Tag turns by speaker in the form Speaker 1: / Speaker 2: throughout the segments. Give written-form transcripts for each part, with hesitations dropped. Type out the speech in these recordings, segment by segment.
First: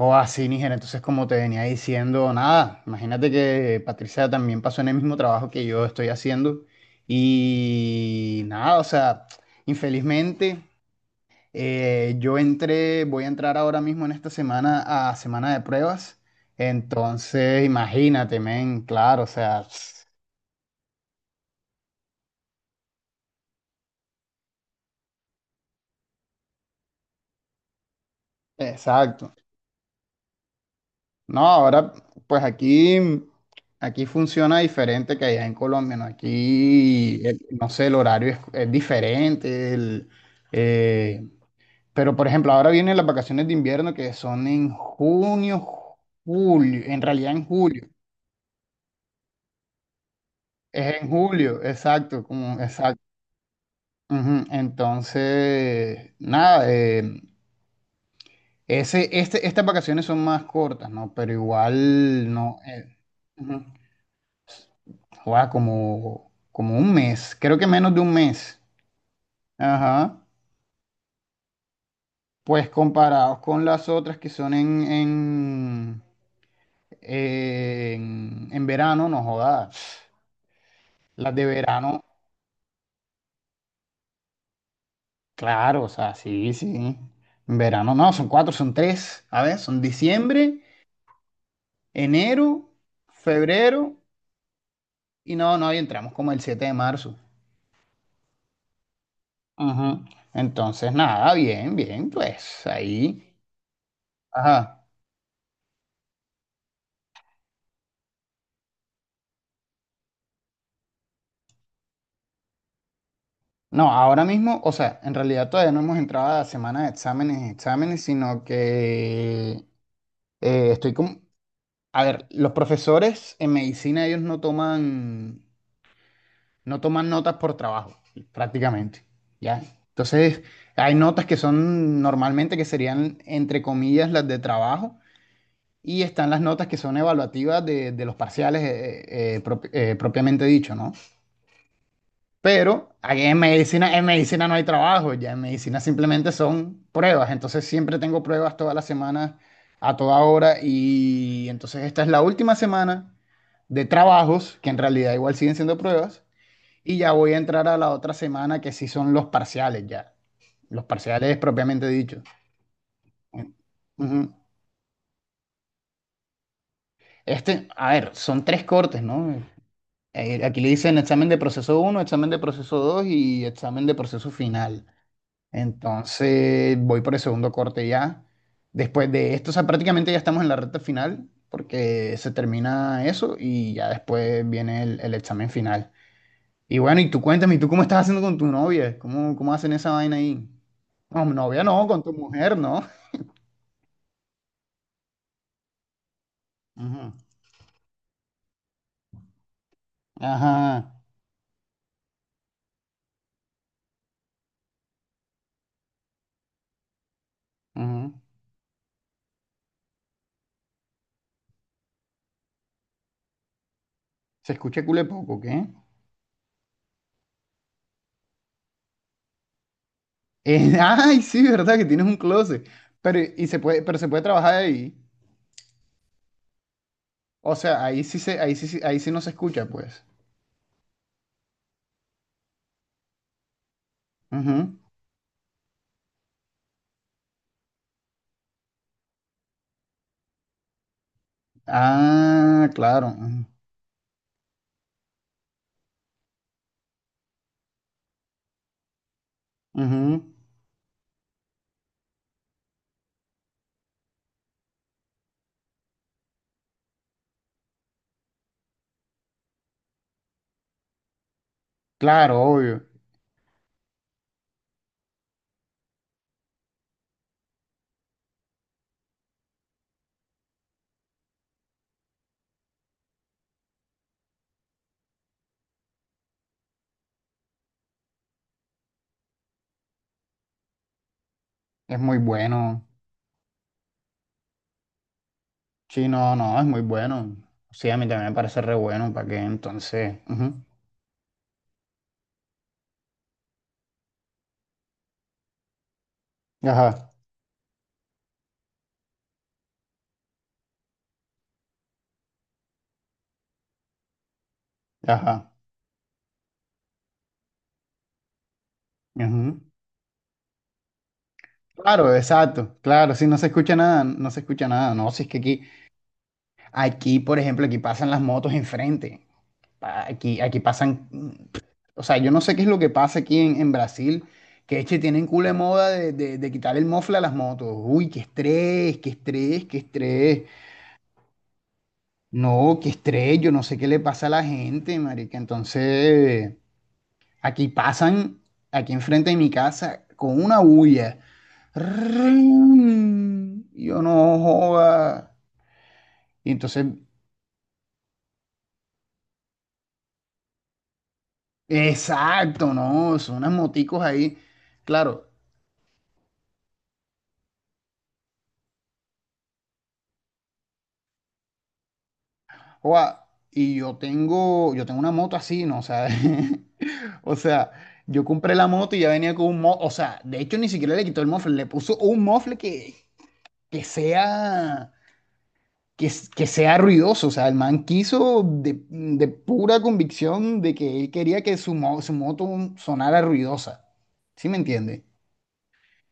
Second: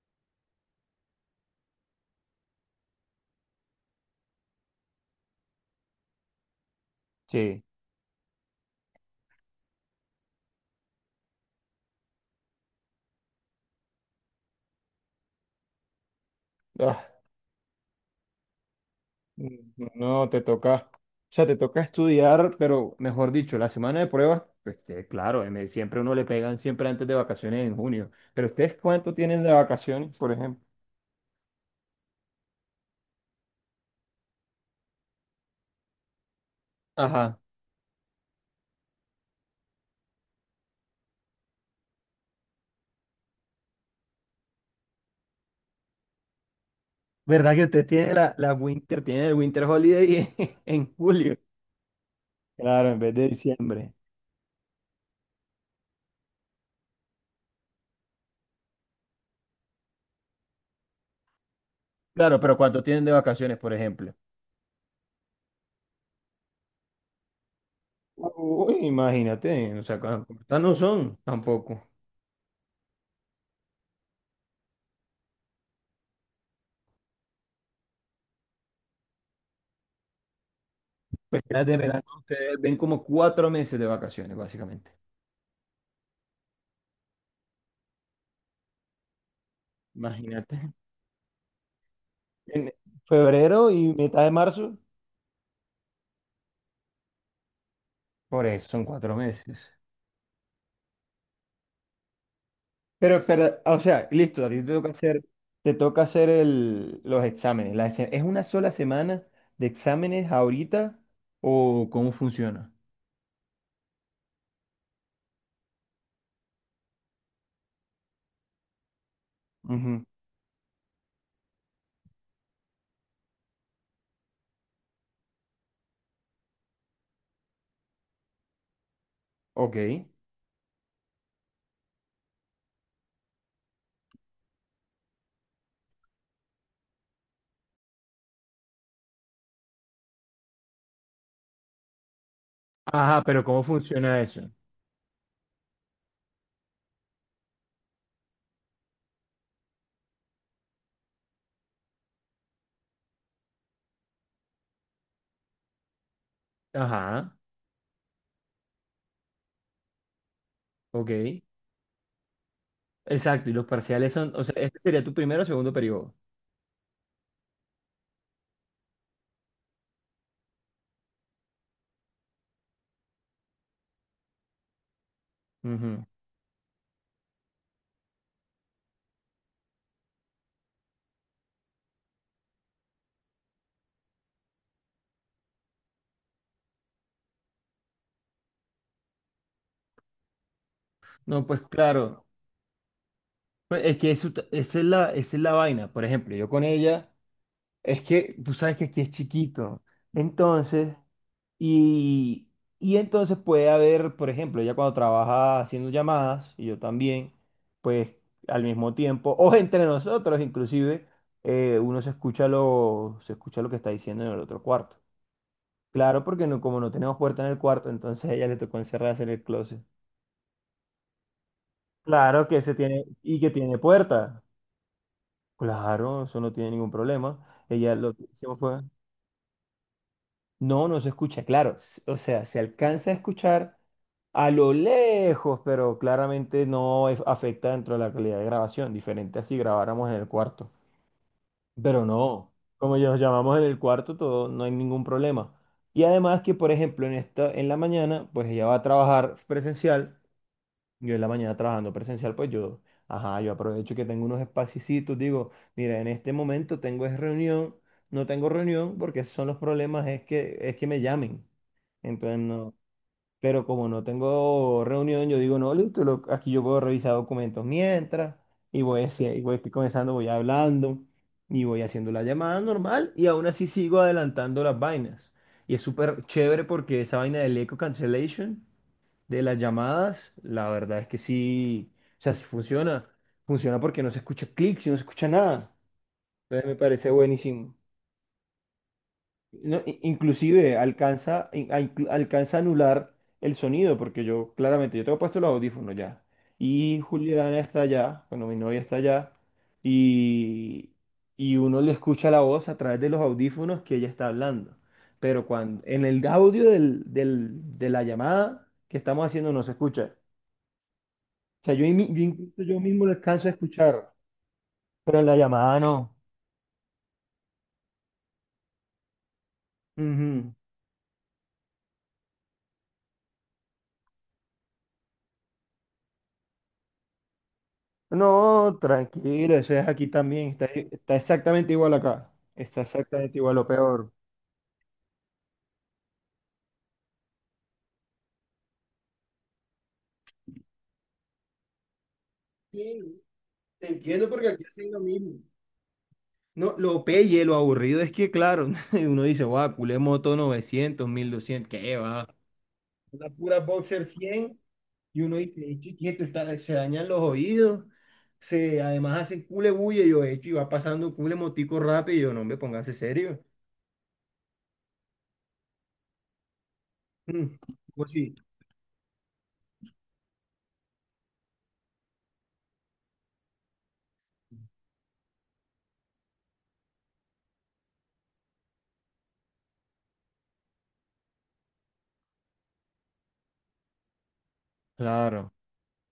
Speaker 1: O así, Níger. Entonces, como te venía diciendo, nada, imagínate que Patricia también pasó en el mismo trabajo que yo estoy haciendo.
Speaker 2: Sí.
Speaker 1: Y nada, o sea, infelizmente, yo entré, voy a entrar ahora mismo en esta semana a semana de pruebas.
Speaker 2: Ah,
Speaker 1: Entonces, imagínate, men, claro, o sea,
Speaker 2: no, no, te toca, o sea, te toca estudiar, pero mejor dicho, la semana de pruebas, pues, que, claro, siempre uno le pegan siempre antes de vacaciones en junio. Pero ustedes, ¿cuánto
Speaker 1: exacto,
Speaker 2: tienen de vacaciones, por ejemplo?
Speaker 1: no, ahora, pues aquí funciona diferente que allá en Colombia, ¿no? Aquí,
Speaker 2: Ajá.
Speaker 1: no sé, el horario es, diferente, eh, pero por ejemplo, ahora vienen las vacaciones de invierno que son en junio, julio, en realidad en
Speaker 2: ¿Verdad que
Speaker 1: julio,
Speaker 2: ustedes tienen la Winter, tienen el Winter Holiday en
Speaker 1: es en
Speaker 2: julio?
Speaker 1: julio, exacto, como,
Speaker 2: Claro, en
Speaker 1: exacto.
Speaker 2: vez de diciembre.
Speaker 1: Ujú, entonces, nada, estas vacaciones son más cortas, ¿no? Pero igual,
Speaker 2: Claro, pero
Speaker 1: no.
Speaker 2: ¿cuánto tienen de vacaciones,
Speaker 1: Ujú.
Speaker 2: por ejemplo?
Speaker 1: Guau, como un mes, creo que menos de un mes.
Speaker 2: Uy, imagínate, o sea,
Speaker 1: Ajá.
Speaker 2: cuántas no son tampoco.
Speaker 1: Pues comparados con las otras que son en verano, no jodas. Las
Speaker 2: Pues
Speaker 1: de
Speaker 2: las de
Speaker 1: verano,
Speaker 2: verano. Ustedes ven como cuatro meses de vacaciones, básicamente.
Speaker 1: claro, o sea, sí, sí. En verano no, son cuatro, son tres. A ver, son
Speaker 2: Imagínate.
Speaker 1: diciembre, enero,
Speaker 2: En febrero
Speaker 1: febrero
Speaker 2: y mitad de marzo,
Speaker 1: y no, no, y entramos como el 7 de marzo.
Speaker 2: por eso son cuatro meses.
Speaker 1: Ajá. Entonces, nada, bien, bien, pues
Speaker 2: Pero,
Speaker 1: ahí.
Speaker 2: pero, o sea, listo, a ti
Speaker 1: Ajá.
Speaker 2: te toca hacer los exámenes. ¿Es una sola semana de exámenes ahorita o cómo funciona?
Speaker 1: No, ahora mismo, o sea, en realidad todavía no hemos entrado a la semana de exámenes, y exámenes, sino que
Speaker 2: Ujú.
Speaker 1: estoy con... A ver, los profesores en medicina, ellos no toman notas por trabajo, prácticamente, ¿ya?
Speaker 2: Ok.
Speaker 1: Entonces, hay notas que son normalmente que serían, entre comillas, las de trabajo, y están las notas que son evaluativas de los parciales propiamente dicho, ¿no? Pero aquí
Speaker 2: Ajá, ¿pero cómo
Speaker 1: en
Speaker 2: funciona
Speaker 1: medicina
Speaker 2: eso?
Speaker 1: no hay trabajo, ya en medicina simplemente son pruebas. Entonces siempre tengo pruebas todas las semanas, a toda hora. Y entonces esta es la última semana de trabajos, que en realidad igual siguen siendo pruebas. Y ya voy
Speaker 2: Ajá,
Speaker 1: a entrar a la otra semana que sí son los parciales ya. Los parciales
Speaker 2: ok.
Speaker 1: propiamente dicho.
Speaker 2: Exacto, y los parciales
Speaker 1: Ujú.
Speaker 2: son, o sea, este sería tu primero o segundo periodo.
Speaker 1: Este, a ver, son tres cortes, ¿no? Aquí le dicen examen de proceso uno, examen de proceso 2 y examen de proceso final.
Speaker 2: Ujú.
Speaker 1: Entonces voy por el segundo corte ya. Después de esto, o sea, prácticamente ya estamos en la recta final porque se termina eso y ya después viene el examen final. Y bueno, y tú cuéntame, ¿y tú cómo estás haciendo con tu novia? ¿Cómo hacen esa vaina ahí? No,
Speaker 2: No, pues
Speaker 1: novia no, con tu
Speaker 2: claro,
Speaker 1: mujer, ¿no?
Speaker 2: pues es que eso, esa es la vaina. Por ejemplo, yo con
Speaker 1: Ujú.
Speaker 2: ella. Es que tú sabes que aquí es chiquito. Entonces,
Speaker 1: Ajá.
Speaker 2: y, y entonces puede haber, por ejemplo, ella cuando trabaja haciendo llamadas, y yo también,
Speaker 1: Ujú.
Speaker 2: pues al mismo tiempo, o entre nosotros inclusive, uno se escucha se escucha lo que está diciendo en el
Speaker 1: Se
Speaker 2: otro
Speaker 1: escucha
Speaker 2: cuarto.
Speaker 1: cule poco, ¿qué?
Speaker 2: Claro, porque no, como no tenemos puerta en el cuarto, entonces a ella le tocó encerrarse en el closet.
Speaker 1: Ay, sí, verdad que tienes un
Speaker 2: Claro que
Speaker 1: closet.
Speaker 2: se tiene,
Speaker 1: Pero,
Speaker 2: y que tiene
Speaker 1: pero se puede
Speaker 2: puerta.
Speaker 1: trabajar ahí.
Speaker 2: Claro, eso no tiene ningún
Speaker 1: O
Speaker 2: problema.
Speaker 1: sea,
Speaker 2: Ella
Speaker 1: ahí
Speaker 2: lo
Speaker 1: sí
Speaker 2: que
Speaker 1: se,
Speaker 2: hicimos fue.
Speaker 1: ahí sí no se escucha, pues.
Speaker 2: No, no se escucha, claro. O sea, se alcanza a escuchar a lo
Speaker 1: Ujú.
Speaker 2: lejos, pero claramente no afecta dentro de la calidad de grabación, diferente a si grabáramos en el cuarto. Pero no,
Speaker 1: Ah,
Speaker 2: como
Speaker 1: claro.
Speaker 2: ya nos
Speaker 1: Ujú,
Speaker 2: llamamos en el cuarto, todo, no hay ningún problema. Y además que, por ejemplo, en esta, en la mañana, pues ella va a trabajar presencial,
Speaker 1: ujú,
Speaker 2: yo en la mañana trabajando presencial, pues yo, ajá, yo aprovecho que tengo unos espacios, digo, mira, en este momento tengo es reunión, no tengo reunión, porque esos son los problemas, es que me llamen. Entonces
Speaker 1: claro,
Speaker 2: no,
Speaker 1: obvio.
Speaker 2: pero como no tengo reunión, yo digo, no, listo, aquí yo puedo revisar documentos mientras, y voy, y voy comenzando, voy hablando, y voy haciendo la llamada normal, y aún así sigo adelantando las vainas. Y es súper chévere porque esa vaina del eco cancellation de las llamadas, la verdad es que sí,
Speaker 1: Es muy
Speaker 2: o sea, sí
Speaker 1: bueno.
Speaker 2: funciona. Funciona porque no se escucha clic, si no se escucha nada.
Speaker 1: Sí, no, no, es
Speaker 2: Entonces me
Speaker 1: muy
Speaker 2: parece
Speaker 1: bueno.
Speaker 2: buenísimo.
Speaker 1: Sí, a mí también me parece re bueno, ¿para qué?
Speaker 2: No,
Speaker 1: Entonces, ujú,
Speaker 2: inclusive alcanza, alcanza a anular el sonido, porque yo claramente, yo tengo puesto los audífonos ya, y
Speaker 1: ajá,
Speaker 2: Juliana está allá, bueno, mi novia está allá, y, y uno le escucha la voz a través de los audífonos que ella está hablando. Pero
Speaker 1: ajá.
Speaker 2: cuando, en el audio de la llamada que estamos haciendo
Speaker 1: Ujú.
Speaker 2: no se escucha. O sea, yo,
Speaker 1: Claro,
Speaker 2: yo incluso
Speaker 1: exacto.
Speaker 2: yo mismo lo
Speaker 1: Claro, sí, no se
Speaker 2: alcanzo a
Speaker 1: escucha nada,
Speaker 2: escuchar,
Speaker 1: no se escucha nada. No,
Speaker 2: pero
Speaker 1: si
Speaker 2: en
Speaker 1: es
Speaker 2: la
Speaker 1: que
Speaker 2: llamada no.
Speaker 1: aquí, por ejemplo, aquí pasan las motos enfrente. Pa- Aquí,
Speaker 2: Ujú.
Speaker 1: aquí pasan, o sea, yo no sé qué es lo que pasa aquí en Brasil, que es que tienen culo de moda de, de quitar el mofle a las motos. Uy, qué
Speaker 2: No,
Speaker 1: estrés, qué
Speaker 2: tranquilo,
Speaker 1: estrés,
Speaker 2: eso
Speaker 1: qué
Speaker 2: es aquí
Speaker 1: estrés.
Speaker 2: también, está, está exactamente igual acá,
Speaker 1: No,
Speaker 2: está
Speaker 1: qué
Speaker 2: exactamente
Speaker 1: estrés, yo
Speaker 2: igual
Speaker 1: no
Speaker 2: o
Speaker 1: sé qué le
Speaker 2: peor.
Speaker 1: pasa a la gente, marica. Entonces, aquí pasan, aquí enfrente de mi casa, con una bulla.
Speaker 2: Sí,
Speaker 1: ¡Rin!
Speaker 2: te
Speaker 1: Yo
Speaker 2: entiendo
Speaker 1: no
Speaker 2: porque aquí hacen lo
Speaker 1: joda.
Speaker 2: mismo.
Speaker 1: Y
Speaker 2: No,
Speaker 1: entonces,
Speaker 2: lo pelle, lo aburrido es que, claro, uno dice, guau, culé moto 900, 1200, ¿qué va?
Speaker 1: exacto, no,
Speaker 2: Una
Speaker 1: son unas
Speaker 2: pura
Speaker 1: moticos
Speaker 2: boxer
Speaker 1: ahí.
Speaker 2: 100 y
Speaker 1: Claro,
Speaker 2: uno dice, "Ey, chiquito, se dañan los oídos, se, además hacen cule bulla, y yo, hecho, y va pasando un cule motico rápido, y yo, no me póngase
Speaker 1: joda,
Speaker 2: serio.
Speaker 1: y yo tengo una moto así, ¿no? O sea, o
Speaker 2: Mm,
Speaker 1: sea,
Speaker 2: pues
Speaker 1: yo
Speaker 2: sí.
Speaker 1: compré la moto y ya venía con un mofle. O sea, de hecho, ni siquiera le quitó el mofle, le puso un mofle que sea. Que sea ruidoso. O sea, el man quiso de pura convicción de que él quería que su moto sonara ruidosa. ¿Sí me entiende?
Speaker 2: Claro,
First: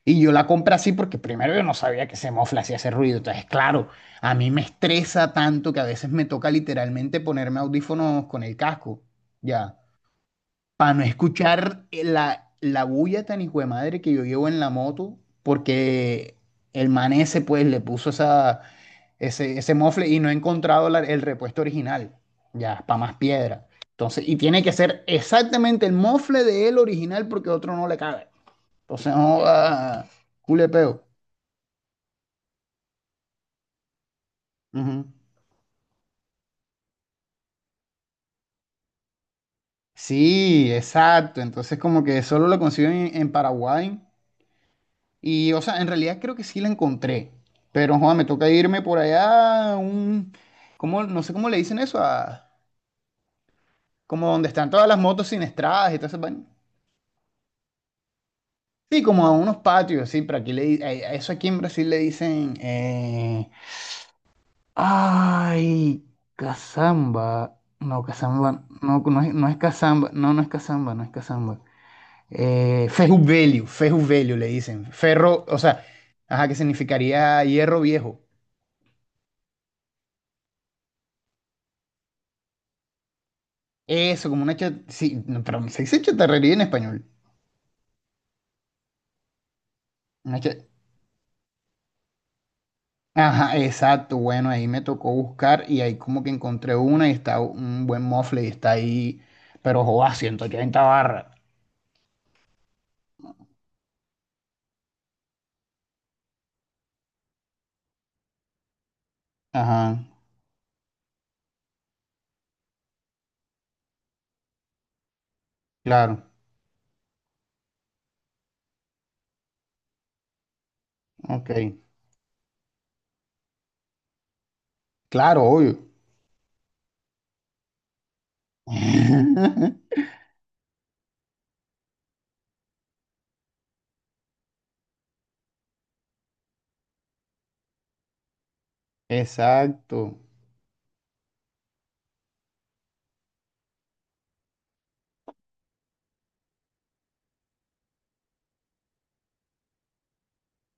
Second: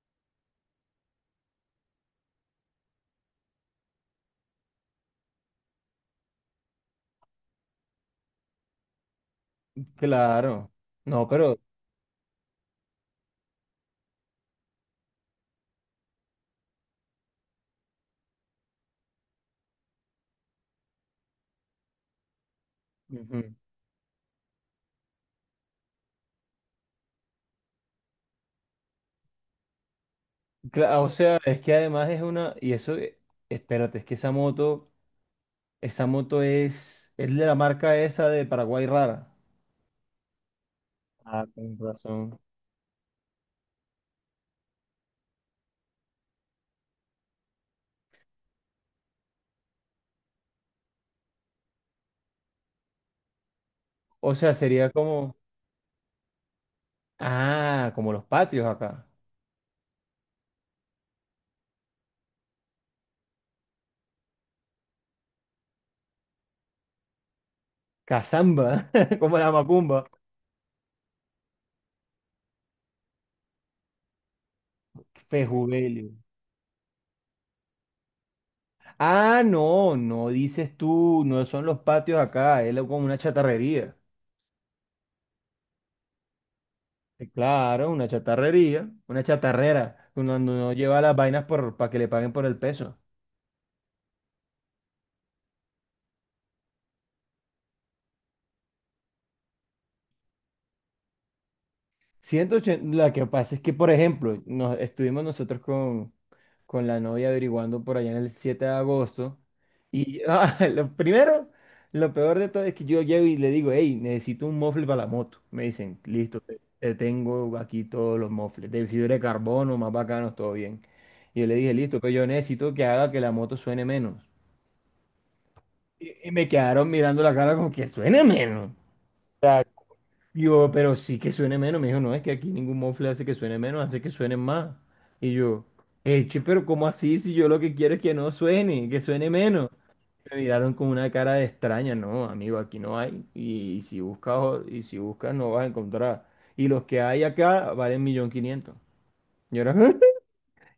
Speaker 1: Y yo la compré así porque primero yo no sabía que ese mofle hacía ese ruido. Entonces, claro, a mí me estresa tanto que a veces me toca literalmente ponerme audífonos con el casco. Ya
Speaker 2: claro.
Speaker 1: para no
Speaker 2: No, pero
Speaker 1: escuchar la, la bulla tan hijo de madre que yo llevo en la moto, porque el man ese pues le puso ese mofle y no he encontrado el repuesto original, ya, para más
Speaker 2: ujú.
Speaker 1: piedra. Entonces, y tiene que ser exactamente el mofle de él original porque otro no le cabe. Entonces, no, ah, culepeo.
Speaker 2: O sea, es que además es una, y eso, espérate, es que
Speaker 1: Ujú.
Speaker 2: esa moto es de la marca esa de Paraguay rara.
Speaker 1: Sí, exacto.
Speaker 2: Ah, con
Speaker 1: Entonces, como que
Speaker 2: razón.
Speaker 1: solo lo consiguen en Paraguay. Y, o sea, en realidad creo que sí la encontré. Pero, joder, me toca irme por allá a un... ¿Cómo? No sé cómo le dicen eso a... Como
Speaker 2: O
Speaker 1: donde
Speaker 2: sea,
Speaker 1: están todas
Speaker 2: sería
Speaker 1: las motos
Speaker 2: como,
Speaker 1: sin estradas y todo ese vaina.
Speaker 2: ah, como los patios
Speaker 1: Sí,
Speaker 2: acá.
Speaker 1: como a unos patios, sí, pero aquí a eso aquí en Brasil le dicen... ay, Cazamba. No, Cazamba.
Speaker 2: Cazamba,
Speaker 1: No,
Speaker 2: como
Speaker 1: no
Speaker 2: la
Speaker 1: es
Speaker 2: macumba.
Speaker 1: Cazamba. No, no es Cazamba, no es Cazamba. Ferro Velho, Ferro Velho le dicen. Ferro, o sea,
Speaker 2: Fejubelio.
Speaker 1: ajá, que significaría hierro viejo.
Speaker 2: Ah, no, no dices tú, no son los patios acá, como una chatarrería.
Speaker 1: Eso, como una chat. Sí, no, pero se dice chatarrería en español.
Speaker 2: Claro, una chatarrería, una chatarrera, cuando
Speaker 1: Una cha-
Speaker 2: no lleva las vainas por, para que le paguen por el peso.
Speaker 1: Ajá, exacto. Bueno, ahí me tocó buscar y ahí como que encontré una y está un buen mofle y está ahí, pero joda, 180 barras.
Speaker 2: 180, la que pasa es que, por ejemplo, nos, estuvimos nosotros con la novia averiguando por allá en el 7 de agosto.
Speaker 1: Ajá,
Speaker 2: Y ah, lo primero, lo peor de todo es que yo llego y le digo, hey, necesito un mofle para la moto. Me dicen,
Speaker 1: claro,
Speaker 2: listo, te tengo aquí todos los mofles, de fibra de carbono, más bacanos, todo bien. Y yo
Speaker 1: ok.
Speaker 2: le dije, listo, pero yo necesito que haga que la moto suene menos.
Speaker 1: Claro, obvio.
Speaker 2: Y me quedaron mirando la cara como que suene menos. Yo, pero sí que suene menos. Me dijo, no, es que aquí ningún mofle hace que suene menos, hace que suene más. Y yo, eche, pero ¿cómo así? Si yo lo que quiero es que no suene, que suene menos.
Speaker 1: Exacto.
Speaker 2: Me miraron con una cara de extraña. No, amigo, aquí no hay. Y, si buscas, y si buscas, no vas a encontrar. Y los que hay acá valen 1.500.000. Yo era,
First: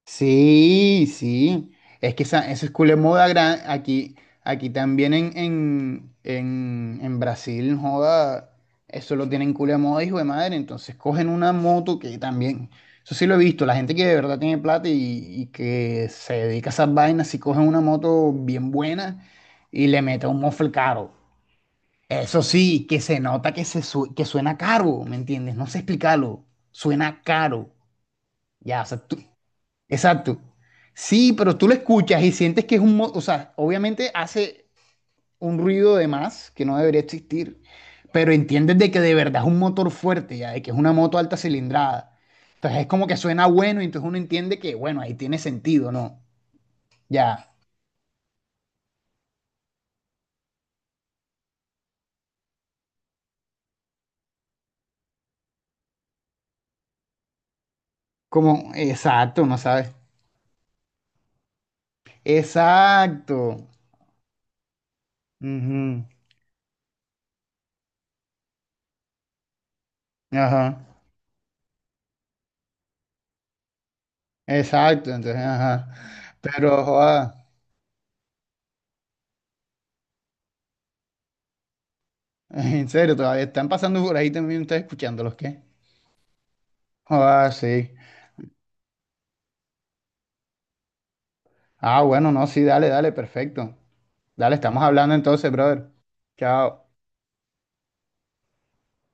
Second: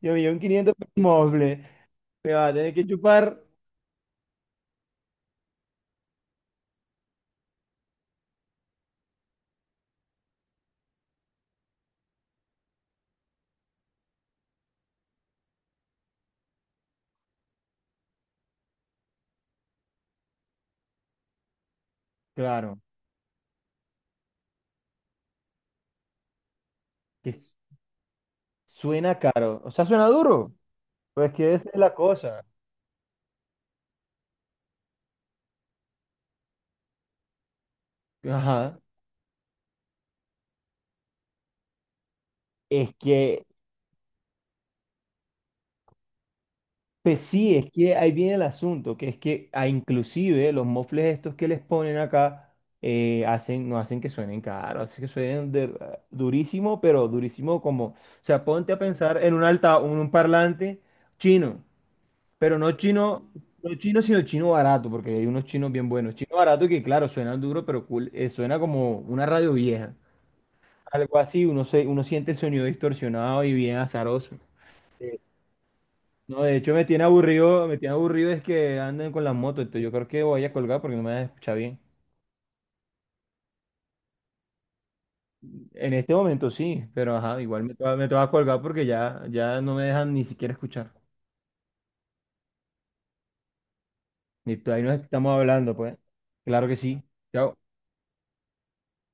Speaker 2: yo 1.500.000 por un
Speaker 1: Sí,
Speaker 2: mofle.
Speaker 1: sí. Es que
Speaker 2: Me va
Speaker 1: esa,
Speaker 2: a
Speaker 1: esa
Speaker 2: tener que
Speaker 1: escuela de moda
Speaker 2: chupar.
Speaker 1: gran, aquí, aquí también en, Brasil, joda, eso lo tienen culo de moda, hijo de madre. Entonces cogen una moto que también, eso sí lo he visto, la gente que de verdad tiene plata y que se dedica a esas vainas, si cogen una moto bien buena y le mete un mofle caro. Eso
Speaker 2: Claro,
Speaker 1: sí, que se nota que suena caro, ¿me entiendes? No sé explicarlo, suena
Speaker 2: que
Speaker 1: caro. Ya, o sea,
Speaker 2: suena caro. O sea, suena
Speaker 1: exacto.
Speaker 2: duro.
Speaker 1: Sí,
Speaker 2: Pues que
Speaker 1: pero tú
Speaker 2: esa
Speaker 1: lo
Speaker 2: es la
Speaker 1: escuchas y
Speaker 2: cosa.
Speaker 1: sientes que es o sea, obviamente hace un ruido de más que no debería existir, pero entiendes
Speaker 2: Ajá.
Speaker 1: de que de verdad es un motor fuerte, ya, de que es una moto alta cilindrada. Entonces es
Speaker 2: Es
Speaker 1: como que
Speaker 2: que
Speaker 1: suena bueno y entonces uno entiende que, bueno, ahí tiene sentido, ¿no?
Speaker 2: pues
Speaker 1: Ya,
Speaker 2: sí, es que ahí viene el asunto, que es que ah, inclusive los mofles estos que les ponen acá hacen, no hacen que suenen caro, hacen que suenen ah, durísimo, pero durísimo como, o sea,
Speaker 1: como,
Speaker 2: ponte a pensar en un
Speaker 1: exacto, ¿no
Speaker 2: alta,
Speaker 1: sabes?
Speaker 2: un parlante chino, pero no chino,
Speaker 1: Exacto.
Speaker 2: no chino, sino chino barato, porque hay unos chinos bien
Speaker 1: Ujú.
Speaker 2: buenos, chino barato que claro, suenan duro, pero cool, suena como una radio vieja,
Speaker 1: Ajá.
Speaker 2: algo así, uno, se, uno siente el sonido distorsionado y bien azaroso.
Speaker 1: Exacto, entonces, ajá.
Speaker 2: No, de hecho
Speaker 1: Pero, joda,
Speaker 2: me tiene aburrido es que anden con las motos, entonces yo creo que voy a colgar porque no me vas a escuchar bien.
Speaker 1: en serio, todavía están pasando por ahí también, ustedes escuchándolos, ¿qué?
Speaker 2: En este momento sí, pero ajá,
Speaker 1: Ah,
Speaker 2: igual
Speaker 1: sí.
Speaker 2: me toca colgar porque ya, ya no me dejan ni siquiera escuchar.
Speaker 1: Ah, bueno, no, sí, dale, dale, perfecto. Dale,
Speaker 2: Listo,
Speaker 1: estamos
Speaker 2: ahí nos
Speaker 1: hablando
Speaker 2: estamos
Speaker 1: entonces,
Speaker 2: hablando,
Speaker 1: brother.
Speaker 2: pues. Claro que
Speaker 1: Chao.
Speaker 2: sí. Chao.